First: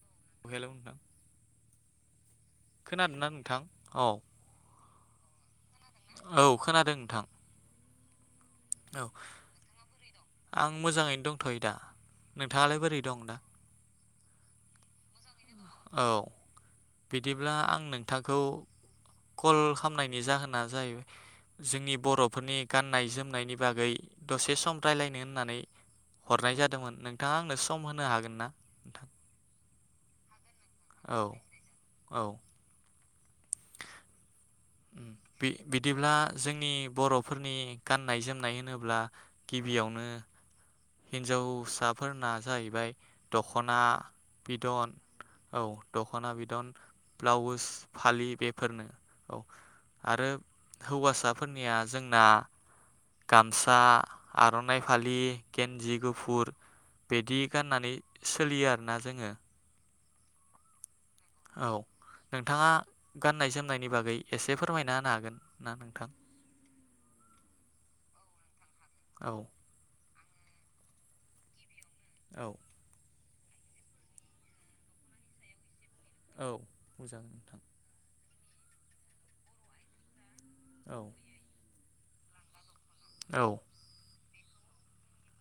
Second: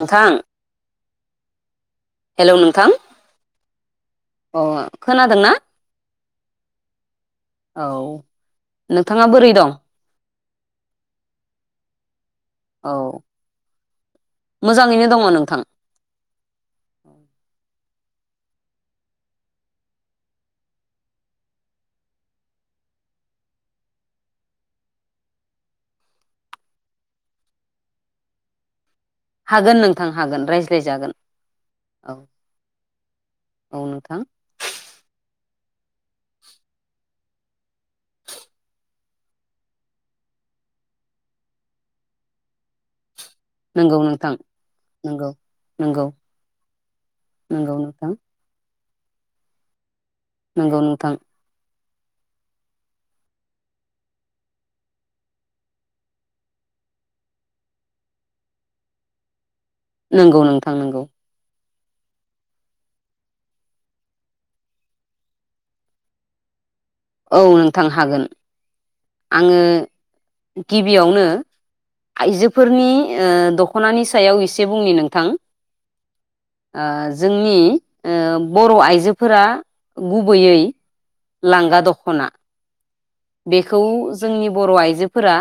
नोंथां उहेला [unintelligible] हेलौ नोंथां अ खोनादों ना औ खोनादों नोंथां औ औ नोंथाङा बोरै दं आं मोजाङैनो दंथ'यो दा नोंथाङालाय औ बोरै दं दा मोजाङैनो दङ नों औ बिदिब्ला आं नों नोंथांखौ कल खामनायनि जाहोना जाहैबाय जोंनि बर'फोरनि गाननाय जोमनायनि बागै दसे सम रायलायनो होननानै हरनाय जादोंमोन नोंथाङा आंनो सम होनो हागोन ना नोंथां हागोन नोंथां हागोन रायज्ला य जागोन औ औ औ नोंथां उम बि- बिदिब्ला जोंनि बर'फोरनि गाननाय जोमनाय होनोब्ला गिबियावनो हिनजावसाफोरना जाहैबाय दख'ना नंगौ नोंथां बिदन नंगौ औ नंगौ दख'ना बिदन ब्लाउस नंगौ नोंथां फालि बेफोरनो औ आरो नंगौ नोंथां हौवासाफोरनिया जोंना गामसा आर'नाइ फालि गेन्जि गुफुर बिदि गाननानै सोलियो आरोना जोङो नोंगौ नोंथां नोंगौ औ नोंथाङा गाननाय जोमनायनि बागै एसे फोरमायना होनो हागोन ना नोंथां औ नोंथां हागोन औ आङो गिबियावनो औ आइजोफोरनि ओ दख'नानि सायाव एसे बुंनि नोंथां औ ओ बुंजागोन जोंनि नोंथां ओ बर' आइजोफोरा गुबै यै औ लांगा दखना खना औ बेखौ जोंनि बर' आइजोफोरा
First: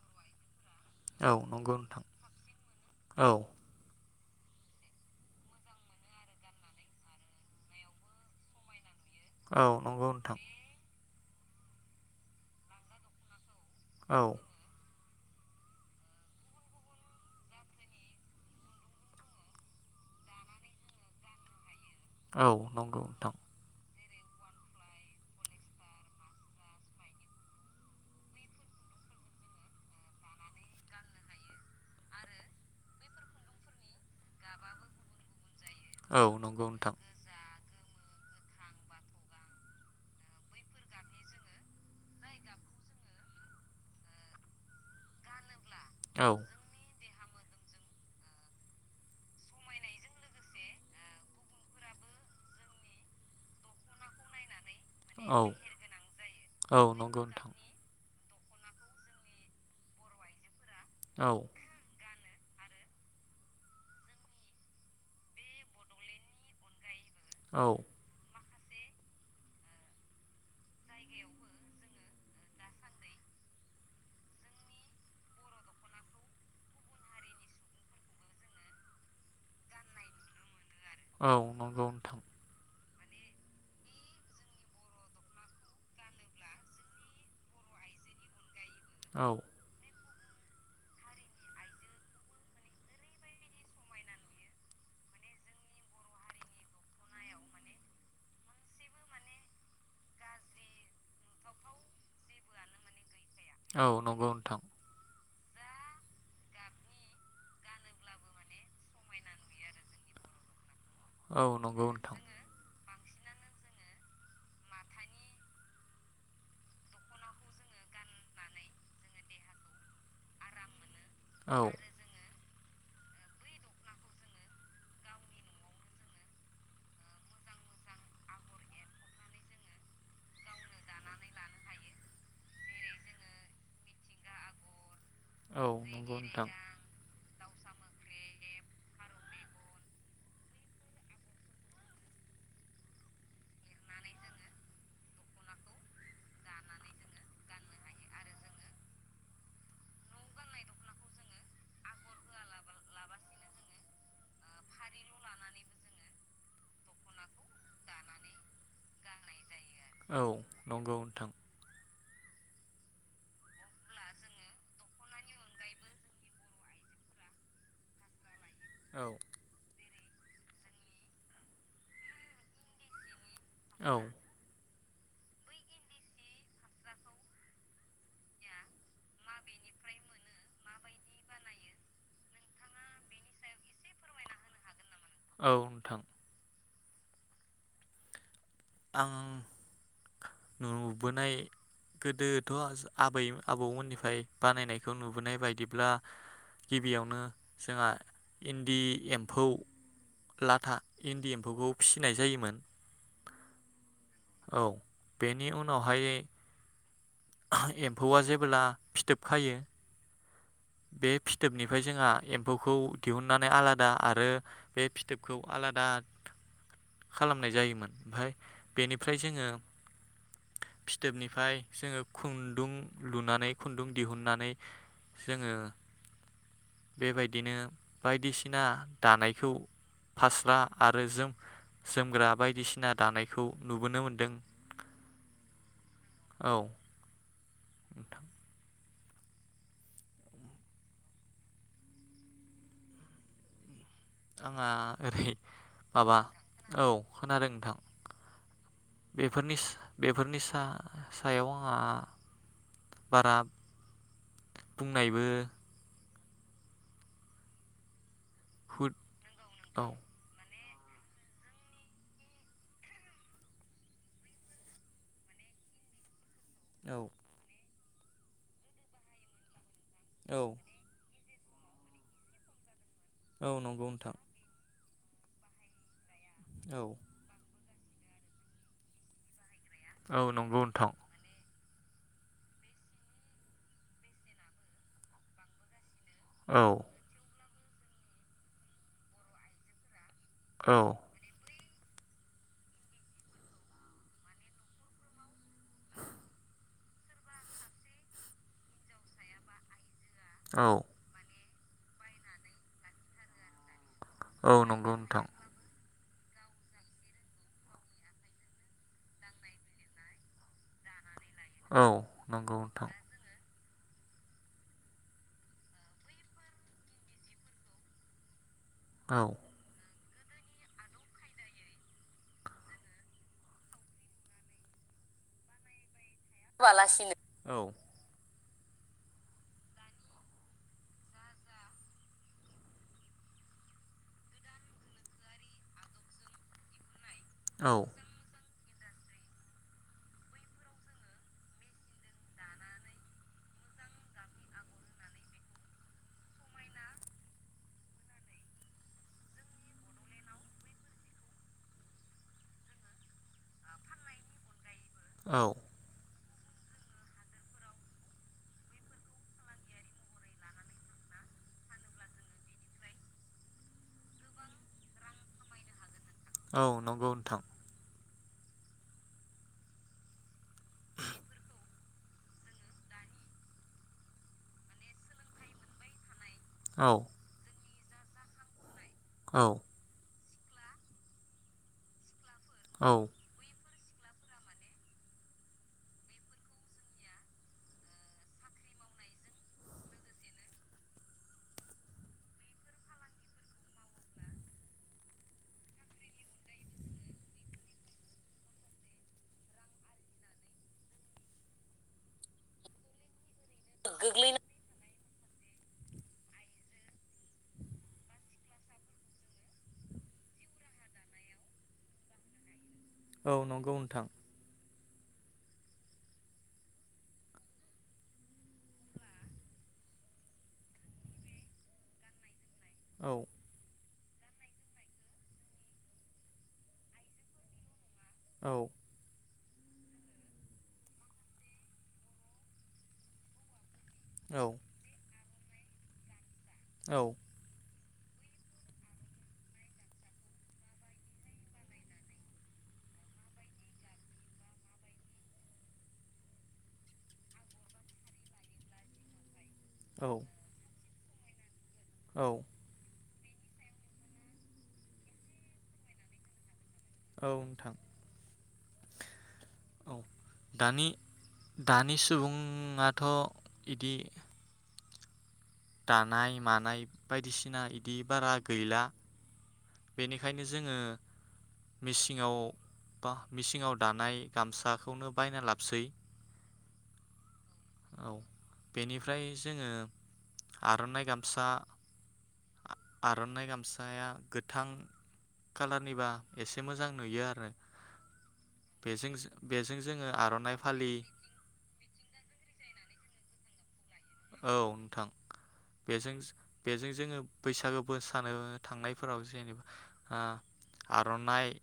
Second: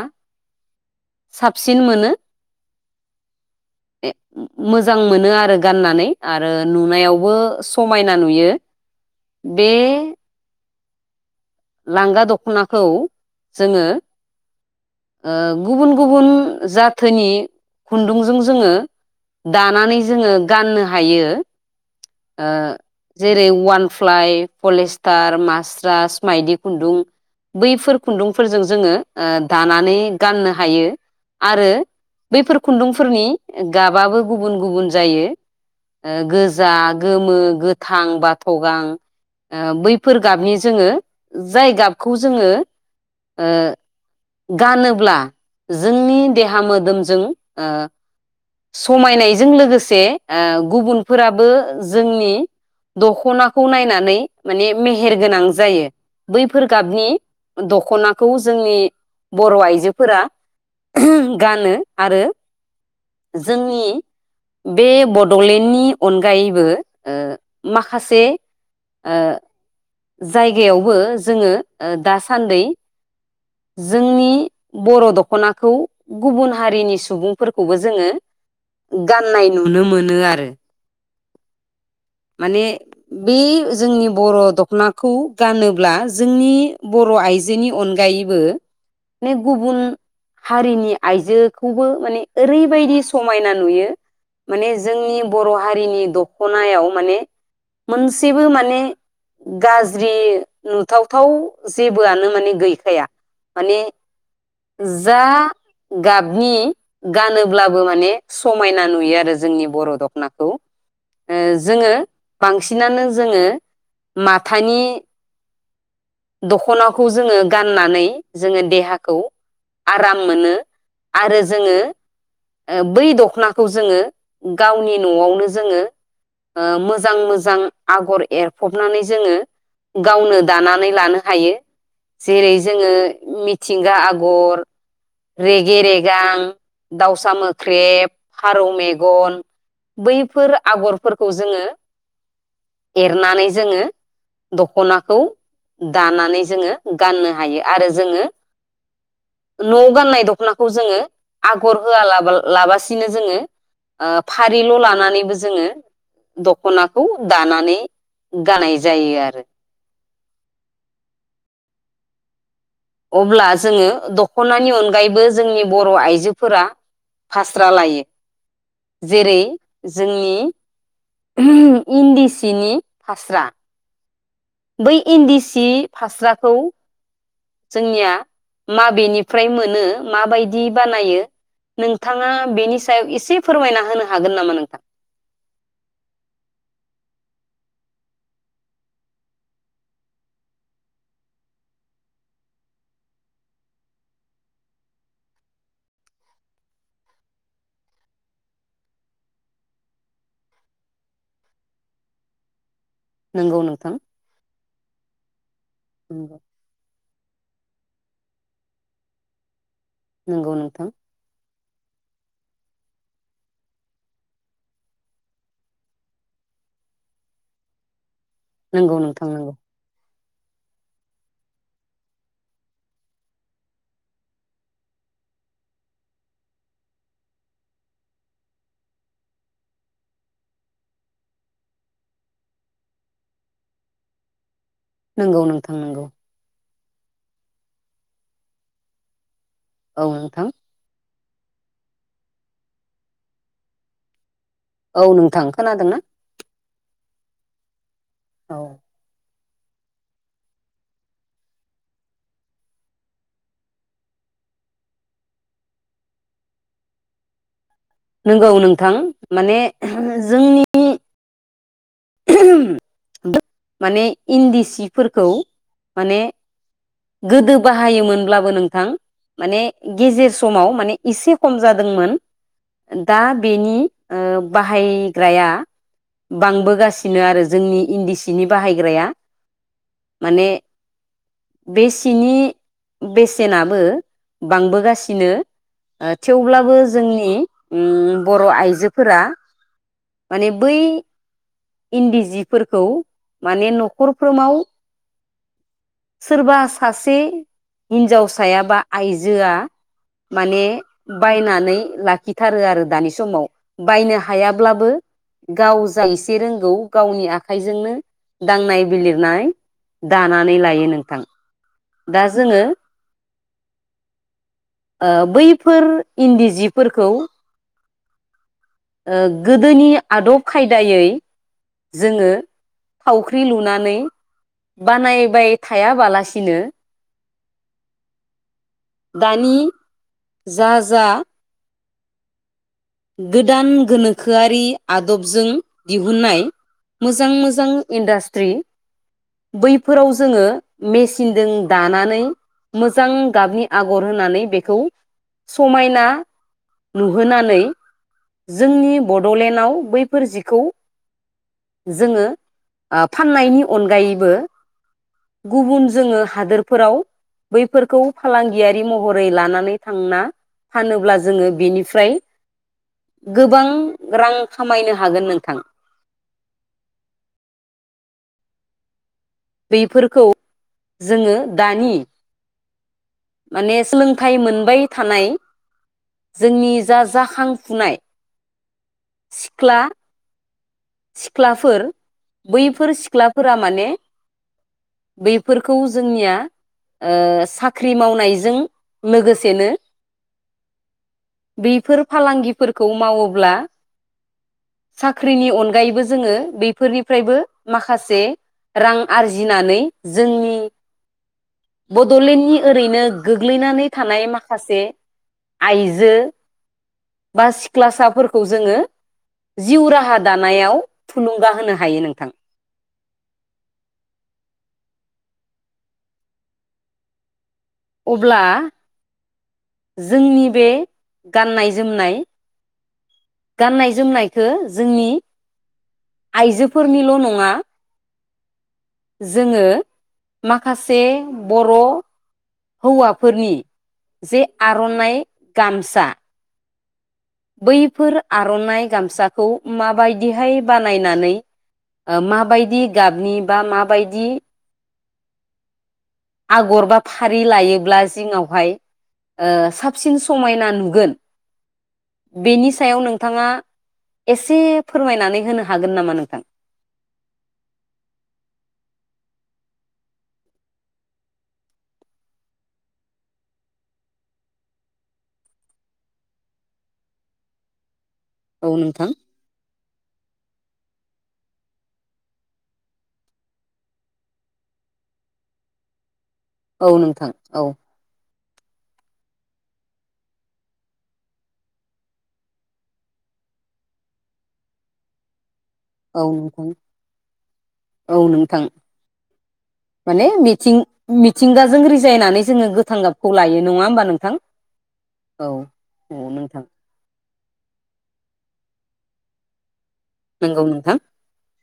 औ नंगौ साबसिन नोंथां मोनो औ मोजां मोनो आरो गाननानै आरो नुनायावबो समायना नुयो औ बे नंगौ नोंथां लांगा दख'नाखौ जोङो औ ओ गुबुन गुबुन जाथोनि खुन्दुंजों जोङो दानानै जोङो गाननो हायो औ ओ नंगौ नोंथां जेरै वान फ्लाइ पलेष्टार मास्रास माइदि खुन्दुं बैफोर खुन्दुंफोरजों जोङो ओ दानानै गाननो हायो आरो बैफोर खुन्दुंफोरनि गाबाबो गुबुन गुबुन जायो ओ औ नंगौ गोजा नोंथां गोमो गोथां बाथ' गां ओ बैफोर गाबनि जोङो जाय गाबखौ जोङो गानोब्ला जोंनि औ देहा मोदोमजों ओ समायनायजों लोगोसे ओ गुबुनफोराबो जोंनि दखनाखौ नायनानै माने मेहेर औ गोनां जायो बैफोर औ गाबनि नंगौ नोंथां दख'ना खौ जोंनि बर' आइजोफोरा औ गानो आरो जोंनि बे बड'लेण्डनि अनगायै बो ओ औ माखासे ओ जायगायावबो जोङो ओ दासान्दै जोंनि बर' दख'नाखौ गुबुन हारिनि सुबुंफोरखौबो जोङो गाननाय नुनो मोनो आरो औ नंगौ नोंथां माने बे जोंनि बर' दखनाखौ गानोब्ला जोंनि बर' आइजोनि अनगायैबो औ ने गुबुन हारिनि आइजोखौबो माने ओरैबायदि समायना नुयो माने जोंनि बर' हारिनि द दखनायाव माने मोनसेबो माने गाज्रि नुथावथाव जेबोआनो माने गैखाया माने औ नंगौ नोंथां जा गाबनि गानोब्लाबो माने समायना नुयो आरो जोंनि बर' दख'नाखौ ओ औ नंगौ जोङो नोंथां बांसिनानो जोङो माथानि दख'नाखौ जोङो गाननानै जोङो देहाखौ आराम मोनो। आरो औ जोङो ओ बै दख'नाखौ जोङो गावनि न'आवनो जोङो ओ मोजां मोजां आगर एरफबनानै जोङो गावनो दानानै लानो हायो जेरै जोङो मिथिंगा आगर औ रेगे नंगौ रेगां नोंथां दाउसा मो ख्रेब फारौ मेगन बैफोर आगरफोरखौ जोङो एरनानै जोङो दख'नाखौ दानानै जोङो गाननो हायो आरो जोङो न'आव गाननाय दख'नाखौ जोङो आगर होआ लाबा लाबासिनो जोङो ओ फारिल' लानानैबो जो जोङो दखनाखौ दानानै गानाय जायो आरो। औ नंगौ नोंथां। अब्ला जोङो दख'नानि अनगायैबो जोंनि बर' आइजोफोरा फास्रा लायो। औ जेरै जोंनि [unintelligible] इन्दि सिनि फास्रा औ बै इन्दि सि फास्राखौ जोंनिया माबेनिफ्राय मोनो माबायदि बानायो नोंथाङा बेनि सायाव एसे फोरमायना होनो हागोन नामा नोंथां औ नोंथां। आं नुबोनाय गोदोथ' आबै आबौमोननिफ्राय बानायनायखौ नुबोनाय बायदिब्ला गिबियावनो जोंहा इन्दि एम्फौ लाथा इन्दि एम्फौखौ फिसिनाय जायोमोन। नंगौ नोंथां औ बेनि उनावहाय नंगौ एम्फौआ जेबोला फिथोब खायो नोंगौ नोंथां। बे फिथोबनिफ्राय जोंहा एम्फौखौ दिहुननानै आलादा आरो बे फिथोबखौ आलादा खालामनाय जायोमोन ओमफाय। नंगौ बेनिफ्राय नोंथां जोङो। नंगौ फिथोबनिफाय जोङो खुन्दुं लुनानै खुन्दुं दिहुननानै जोङो बेबायदिनो बायदिसिना दानायखौ फास्रा आरो जोम जोमग्रा बायदिसिना दानायखौ नुबोनो मोनदों। नोंगौ नोंथां नोंगौ औ नोंथां औ नोंथां आंहा औ ओरै नोंथां खोनादोंना माबा औ खोनादों नोंथां औ बेफोरनिस बेफोरनि सा-सायाव आंहा बारा बुंनायबो नोंगौ नोंथां हुद माने औ जोंनि [unintelligible] [unintelligible] माने इन्दि सिफोरखौ माने औ गोदो बाहायोमोनब्लाबो नोंथां माने गेजेर औ समाव माने एसे खम जादोंमोन दा औ बेनि नंगौ ओ नोंथां बाह बाहायग्राया औ बांबोगासि जोंनि इन्दि सिनि बाहायग्राया औ माने नंगौ नोंथां बे सिनि बेसेनाबो बांबोगासिनो ओ औ थेवब्लाबो जोंनि उम बर' आइजोफोरा माने औ बै इन्दि जिफोरखौ माने न'खरफ्रोमाव सोरबा सासे हिन्जावसाया बा आइजोआ माने औ बायनानै लाखिथारो आरो दानि समाव बाय औ ब्लाबो नंगौ नोंथां गाव जा एसे रोंगौ गावनि आखाइजोंनो दांनाय बिलिरनाय दानानै लायो नोंथां। औ दा नंगौ जोङो नोंथां ओ बैफोर इन्दि जिफोरखौ औ ओ गोदोनि आदब खायदायै जोङो थावख्रि लुनानै बानायबाय थायाबालासि बालासिनो औ दानि जा जा गोदान गोनोखोआरि आदबजों दिहुननाय मोजां मोजां औ इन्डास्ट्रि बैफोराव जोङो मेसिनजों दानानै मोजां गाबनि आगर होनानै बेखौ समायना नुहोनानै जोंनि बड'लेण्डआव बैफोर जिखौ जोङो ओ फाननायनि अनगायैबो औ गुबुन जोङो हादोरफोराव बैफोरखौ फालांगियारि महरै लानानै थांना फानोब्ला जोङो बेनिफ्राय गोबां रां खामायनो हागोन नोंथां। औ नंगौ नोंथां बेफोरखौ जोङो दानि माने सोलोंथाइ मोनबाय थानाय जोंनि औ जा जाखांफुनाय औ सिख्ला सिख्लाफोर औ बैफोर सिख्लाफोरा माने बेैफोरखौ जोंनिया ओ साख्रि मावनायजों लोगोसेनो बैफोर फालांगिफोरखौ मावोब्ला साख्रिनि अन अनगायैबो जोङो बेफोरनिफ्रायबो माखासे रां आरजिनानै जोंनि बड'लेण्डनि ओरैनो गोग्लैनानै थानाय माखासे आइजो बा सिख्लासाफोरखौ जोङो जिउ राहा दानो याव थुलुंगा होनो हायो नोंथां औ नंगौ नोंथां अब्ला जोंनि बे गाननाय जोमनाय औ गाननाय जोमनायखौ जोंनि आइजोफोरनिल' नङा औ जोङो माखासे बर' हौवाफोरनि जे औ आर'नाइ गामसा औ बैफोर आर'नाइ गामसाखौ माबायदिहाय बानायनानै ओ माबायदि गाबनि बा माबायदि आगर बा फारि लायोब्ला जिङावहाय ओ साबसिन समायना नुगोन औ बेनि सायाव नों नोंथाङा एसे फोरमायनानै होनो हागोन नामा नोंथां औ नोंथां औ दानि दानि सुबुङाथ' इदि दानाय मानाय बायदिसिना इदि बारा औ गैला नोंथां बेनिखायनो जोङो मेसिङाव बा मेसिङाव दानाय गामसाखौनो बायना लाबसै औ नोंथां औ बेनिफ्राय जोङो आर'नाइ गामसा आर'नाइ गामसाया गोथां कालारनिबा औ एसे नोंथां मोजां नुयो आरो औ नोंथां बेजों बेजों जोङो माने आर'नाइ मिथिं फालि थां गाबखौ लायो नङा होनबा औ नोंथां बेजों औ नोंथां बेजों जोङो बैसागो बोसानो थांनायफोराव जेनेबा आ नंगौ नोंथां आर'नाइ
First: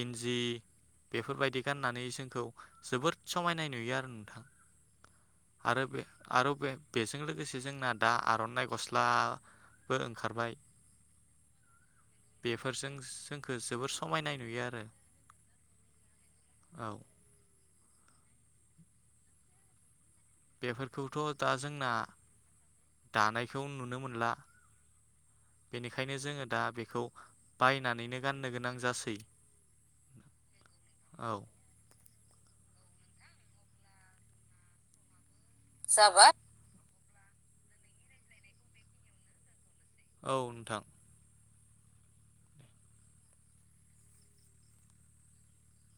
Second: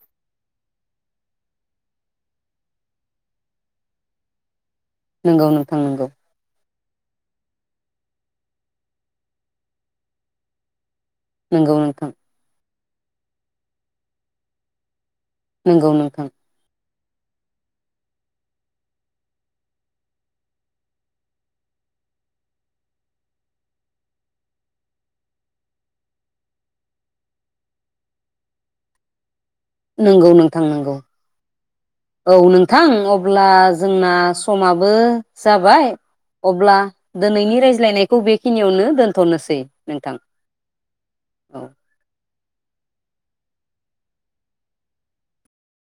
गिन्जि बेफोरबायदि गाननानै जोंखौ जोबोद समायनाय नुयो आरो नोंथां नंगौ नोंथां आरो बे नंगौ आरो बे बेजों लोगोसे जोंना दा आर'नाइ गस्लाबो ओंखारबाय नोंगौ नोंथां बेफोरजों जोंखौ जोबोर समायनाय नुयो आरो नंगौ नोंथां औ बेफोरखौथ' दा जोंना दानायखौ नुनो मोनला बेनिखायनो जोङो दा बेखौ बायनानैनो गाननो गोनां जासै नंगौ नोंथां नंगौ औ औ नोंथां अब्ला जोंना समाबो जाबाय अब्ला दिनैनि रायज्लायनायखौ बेखिनियावनो दोनथ'नोसै नोंथां औ नोंथां औ